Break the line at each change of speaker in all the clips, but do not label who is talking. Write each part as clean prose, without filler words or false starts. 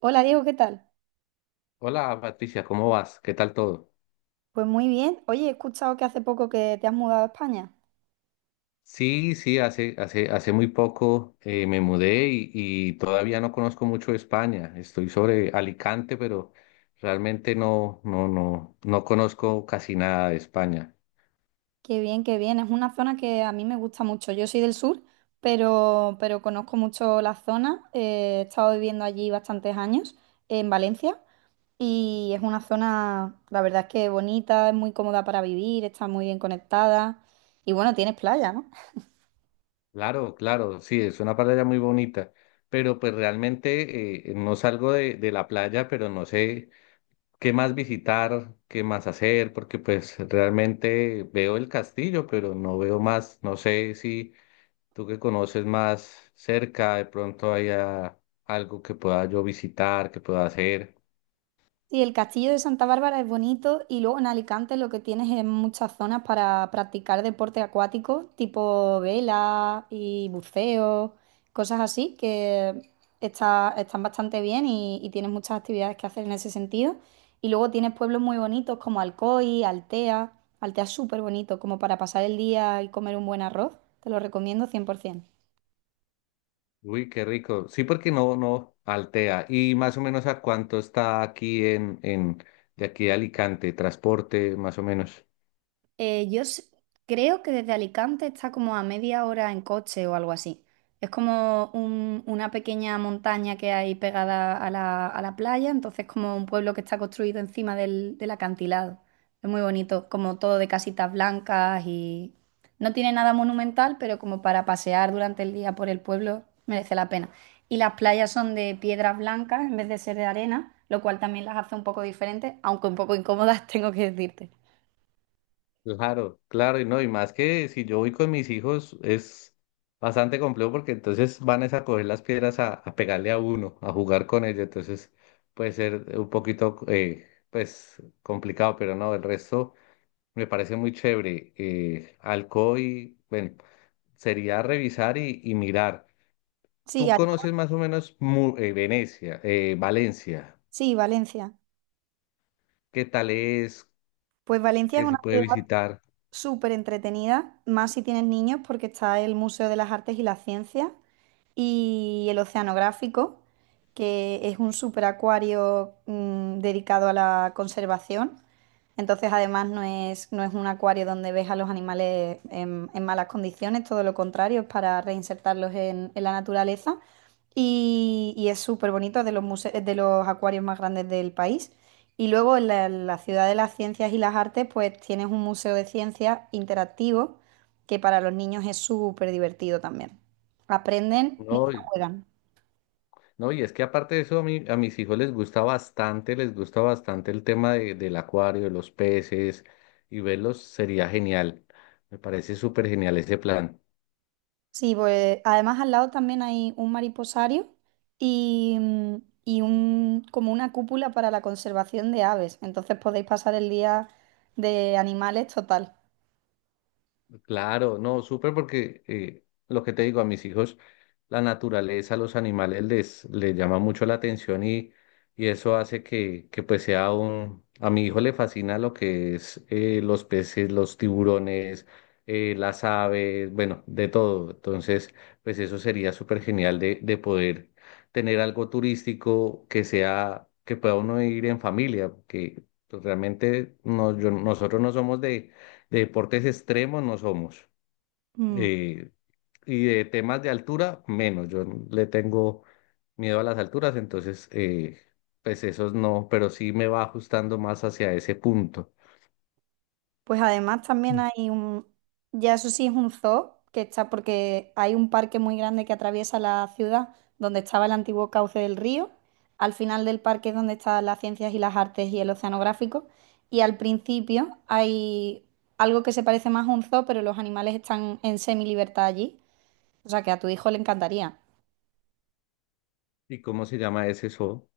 Hola Diego, ¿qué tal?
Hola Patricia, ¿cómo vas? ¿Qué tal todo?
Pues muy bien. Oye, he escuchado que hace poco que te has mudado a España.
Sí, sí, hace, hace muy poco me mudé y todavía no conozco mucho de España. Estoy sobre Alicante, pero realmente no conozco casi nada de España.
Qué bien, qué bien. Es una zona que a mí me gusta mucho. Yo soy del sur, pero conozco mucho la zona. He estado viviendo allí bastantes años, en Valencia, y es una zona, la verdad es que bonita, es muy cómoda para vivir, está muy bien conectada. Y bueno, tienes playa, ¿no?
Claro, claro, sí, es una playa muy bonita, pero pues realmente no salgo de la playa, pero no sé qué más visitar, qué más hacer, porque pues realmente veo el castillo, pero no veo más, no sé si... Tú que conoces más cerca, de pronto haya algo que pueda yo visitar, que pueda hacer.
Sí, el castillo de Santa Bárbara es bonito y luego en Alicante lo que tienes es muchas zonas para practicar deporte acuático, tipo vela y buceo, cosas así que están bastante bien y tienes muchas actividades que hacer en ese sentido. Y luego tienes pueblos muy bonitos como Alcoy, Altea. Altea es súper bonito como para pasar el día y comer un buen arroz. Te lo recomiendo 100%.
Uy, qué rico. Sí, porque no altea. ¿Y más o menos a cuánto está aquí en de aquí a Alicante, transporte, más o menos?
Eh, yo s- creo que desde Alicante está como a media hora en coche o algo así. Es como una pequeña montaña que hay pegada a la playa, entonces como un pueblo que está construido encima del acantilado. Es muy bonito, como todo de casitas blancas y no tiene nada monumental, pero como para pasear durante el día por el pueblo merece la pena. Y las playas son de piedras blancas en vez de ser de arena, lo cual también las hace un poco diferentes, aunque un poco incómodas, tengo que decirte.
Claro, claro, y no, y más que si yo voy con mis hijos es bastante complejo porque entonces van es a coger las piedras a pegarle a uno, a jugar con ellos, entonces puede ser un poquito, pues, complicado, pero no, el resto. Me parece muy chévere. Alcoy, bueno, sería revisar y mirar.
Sí,
Tú conoces más o menos Venecia, Valencia.
sí, Valencia.
¿Qué tal es?
Pues Valencia es
¿Qué
una
se puede
ciudad
visitar?
súper entretenida, más si tienes niños, porque está el Museo de las Artes y las Ciencias y el Oceanográfico, que es un superacuario acuario dedicado a la conservación. Entonces, además, no es un acuario donde ves a los animales en malas condiciones, todo lo contrario, es para reinsertarlos en la naturaleza. Y es súper bonito, es de los acuarios más grandes del país. Y luego en la Ciudad de las Ciencias y las Artes, pues tienes un museo de ciencias interactivo que para los niños es súper divertido también. Aprenden
No,
mientras
y,
juegan.
no, y es que aparte de eso, a mis hijos les gusta bastante del acuario, de los peces, y verlos sería genial. Me parece súper genial ese plan.
Sí, pues además al lado también hay un mariposario y, mm, y un, como una cúpula para la conservación de aves. Entonces podéis pasar el día de animales total.
Claro, no, súper porque lo que te digo a mis hijos, la naturaleza, los animales les llama mucho la atención y eso hace que pues sea un... A mi hijo le fascina lo que es los peces, los tiburones, las aves, bueno, de todo. Entonces, pues eso sería súper genial de poder tener algo turístico que sea, que pueda uno ir en familia, que pues, realmente no, nosotros no somos de deportes extremos no somos.
Mm.
eh, y de temas de altura, menos. Le tengo miedo a las alturas, entonces, pues esos no, pero sí me va ajustando más hacia ese punto.
Pues además también hay un, ya eso sí es un zoo que está porque hay un parque muy grande que atraviesa la ciudad donde estaba el antiguo cauce del río. Al final del parque es donde están las ciencias y las artes y el oceanográfico. Y al principio hay algo que se parece más a un zoo, pero los animales están en semi-libertad allí. O sea que a tu hijo le encantaría.
¿Y cómo se llama ese zoo?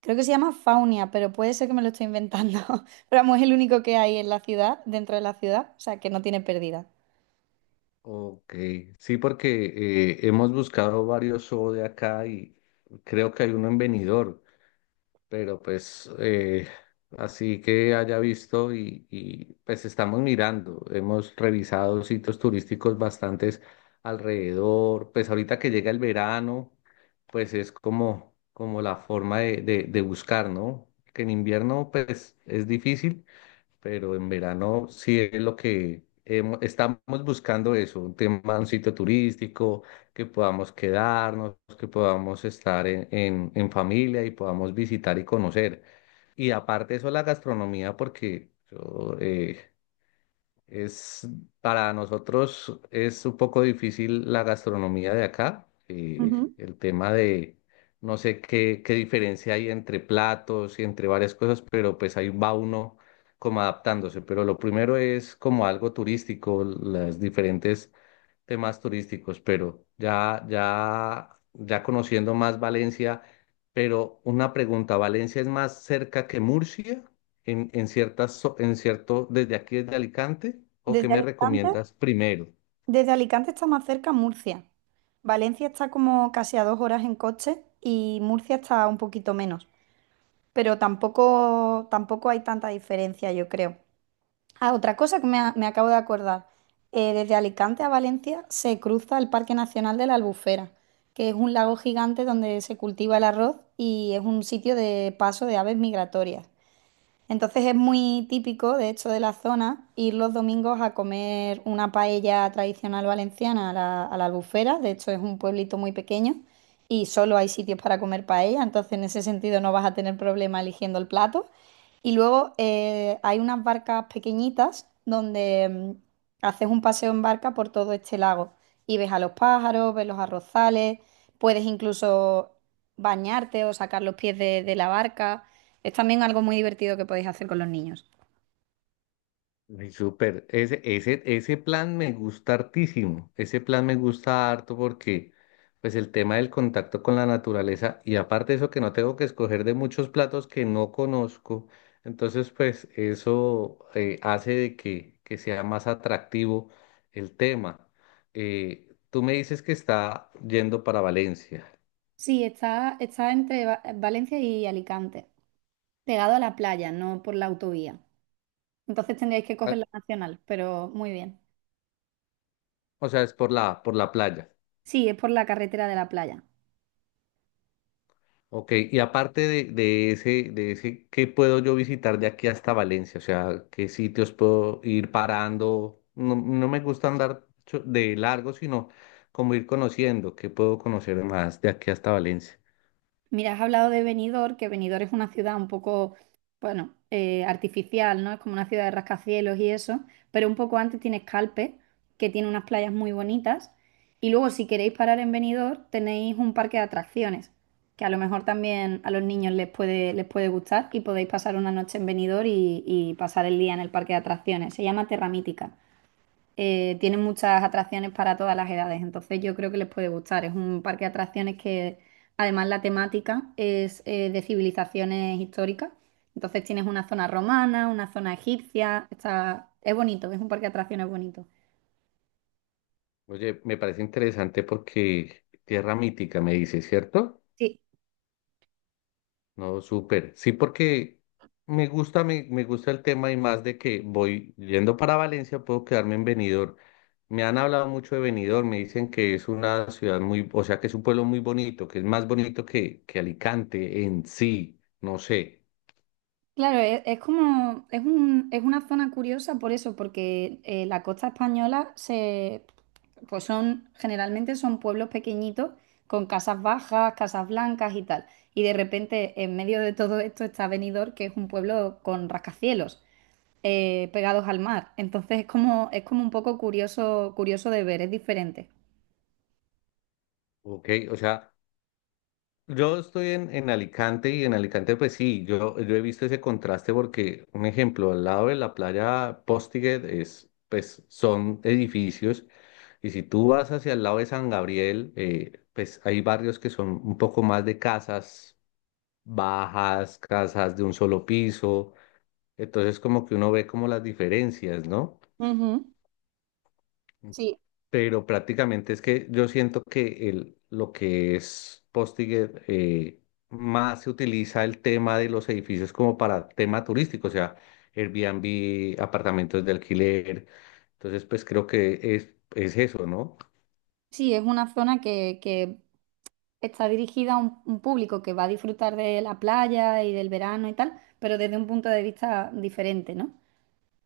Creo que se llama Faunia, pero puede ser que me lo estoy inventando. Pero vamos, es el único que hay en la ciudad, dentro de la ciudad, o sea que no tiene pérdida.
Ok, sí, porque hemos buscado varios zoos de acá y creo que hay uno en Benidorm. Pero pues así que haya visto y, pues estamos mirando, hemos revisado sitios turísticos bastantes alrededor, pues ahorita que llega el verano, pues es como, como la forma de buscar, ¿no? Que en invierno pues es difícil, pero en verano sí es lo que estamos buscando eso, un tema, un sitio turístico, que podamos quedarnos, que podamos estar en familia y podamos visitar y conocer. Y aparte de eso, la gastronomía, porque yo, es, para nosotros es un poco difícil la gastronomía de acá.
Ujú.
El tema de, no sé qué, qué diferencia hay entre platos y entre varias cosas, pero pues ahí va uno como adaptándose. Pero lo primero es como algo turístico, las diferentes temas turísticos, pero ya conociendo más Valencia, pero una pregunta, ¿Valencia es más cerca que Murcia en ciertas, en cierto, desde aquí desde Alicante? ¿O qué
Desde el
me
instante.
recomiendas primero?
Desde Alicante está más cerca Murcia. Valencia está como casi a dos horas en coche y Murcia está un poquito menos. Pero tampoco hay tanta diferencia, yo creo. Ah, otra cosa que me acabo de acordar. Desde Alicante a Valencia se cruza el Parque Nacional de la Albufera, que es un lago gigante donde se cultiva el arroz y es un sitio de paso de aves migratorias. Entonces es muy típico, de hecho, de la zona ir los domingos a comer una paella tradicional valenciana a la Albufera. De hecho, es un pueblito muy pequeño y solo hay sitios para comer paella, entonces en ese sentido no vas a tener problema eligiendo el plato. Y luego hay unas barcas pequeñitas donde haces un paseo en barca por todo este lago y ves a los pájaros, ves los arrozales, puedes incluso bañarte o sacar los pies de la barca. Es también algo muy divertido que podéis hacer con los niños.
Ay, súper, ese plan me gusta hartísimo, ese plan me gusta harto porque pues el tema del contacto con la naturaleza y aparte eso que no tengo que escoger de muchos platos que no conozco, entonces pues eso hace de que sea más atractivo el tema. Tú me dices que está yendo para Valencia,
Sí, está entre Valencia y Alicante, pegado a la playa, no por la autovía. Entonces tendríais que
ah,
coger la nacional, pero muy bien.
o sea, es por la playa.
Sí, es por la carretera de la playa.
Ok, y aparte de ese, ¿qué puedo yo visitar de aquí hasta Valencia? O sea, ¿qué sitios puedo ir parando? No, no me gusta andar de largo, sino como ir conociendo, ¿qué puedo conocer más de aquí hasta Valencia?
Mira, has hablado de Benidorm, que Benidorm es una ciudad un poco, bueno, artificial, ¿no? Es como una ciudad de rascacielos y eso, pero un poco antes tienes Calpe, que tiene unas playas muy bonitas, y luego si queréis parar en Benidorm tenéis un parque de atracciones, que a lo mejor también a los niños les puede gustar y podéis pasar una noche en Benidorm y pasar el día en el parque de atracciones. Se llama Terra Mítica. Tiene muchas atracciones para todas las edades, entonces yo creo que les puede gustar. Es un parque de atracciones que además la temática es de civilizaciones históricas, entonces tienes una zona romana, una zona egipcia, está es bonito, es un parque de atracciones bonito.
Oye, me parece interesante porque Tierra Mítica, me dice, ¿cierto?
Sí.
No, súper. Sí, porque me gusta, me gusta el tema y más de que voy yendo para Valencia, puedo quedarme en Benidorm. Me han hablado mucho de Benidorm, me dicen que es una ciudad muy, o sea, que es un pueblo muy bonito, que es más bonito que Alicante en sí, no sé,
Claro, es como, es un- es una zona curiosa por eso, porque la costa española se, pues son, generalmente son pueblos pequeñitos con casas bajas, casas blancas y tal. Y de repente, en medio de todo esto está Benidorm, que es un pueblo con rascacielos, pegados al mar. Entonces es como un poco curioso, curioso de ver, es diferente.
¿ok? O sea, yo estoy en Alicante y en Alicante pues sí, yo he visto ese contraste porque, un ejemplo, al lado de la playa Postiguet es, pues son edificios y si tú vas hacia el lado de San Gabriel, pues hay barrios que son un poco más de casas bajas, casas de un solo piso, entonces como que uno ve como las diferencias, ¿no?
Ujú. Sí,
Pero prácticamente es que yo siento que el, lo que es Postiger más se utiliza el tema de los edificios como para tema turístico, o sea, Airbnb, apartamentos de alquiler. Entonces, pues creo que es eso, ¿no?
sí, es una zona que, está dirigida a un público que va a disfrutar de la playa y del verano y tal, pero desde un punto de vista diferente, ¿no?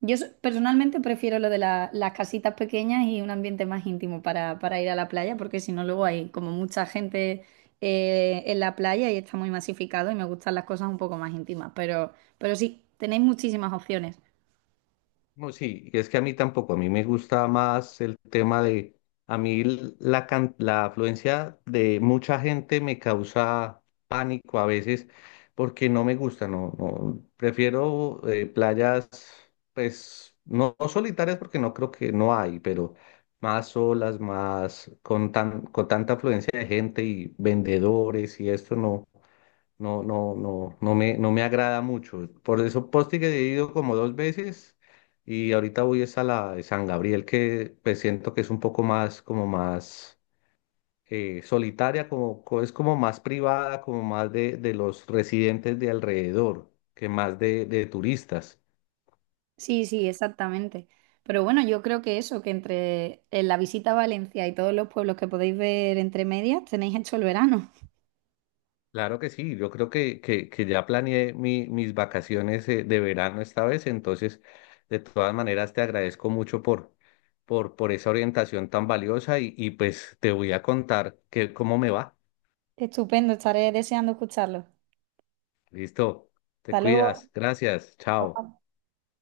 Personalmente prefiero lo de las casitas pequeñas y un ambiente más íntimo para ir a la playa, porque si no luego hay como mucha gente en la playa y está muy masificado y me gustan las cosas un poco más íntimas, pero sí, tenéis muchísimas opciones.
No, sí, y es que a mí tampoco, a mí me gusta más el tema de, a mí la afluencia de mucha gente me causa pánico a veces porque no me gusta, prefiero playas, pues, no, no solitarias porque no creo que no hay, pero más solas, más con tan, con tanta afluencia de gente y vendedores y esto no. No me, no me agrada mucho. Por eso Posti que he ido como dos veces y ahorita voy es a la de San Gabriel que pues siento que es un poco más, como más solitaria, es como más privada, como más de los residentes de alrededor que más de turistas.
Sí, sí, exactamente. Pero bueno, yo creo que eso, que entre la visita a Valencia y todos los pueblos que podéis ver entre medias, tenéis hecho el verano.
Claro que sí, yo creo que ya planeé mis vacaciones de verano esta vez, entonces de todas maneras te agradezco mucho por esa orientación tan valiosa y pues te voy a contar que, cómo me va.
Estupendo, estaré deseando escucharlo.
Listo, te
Hasta luego.
cuidas, gracias, chao.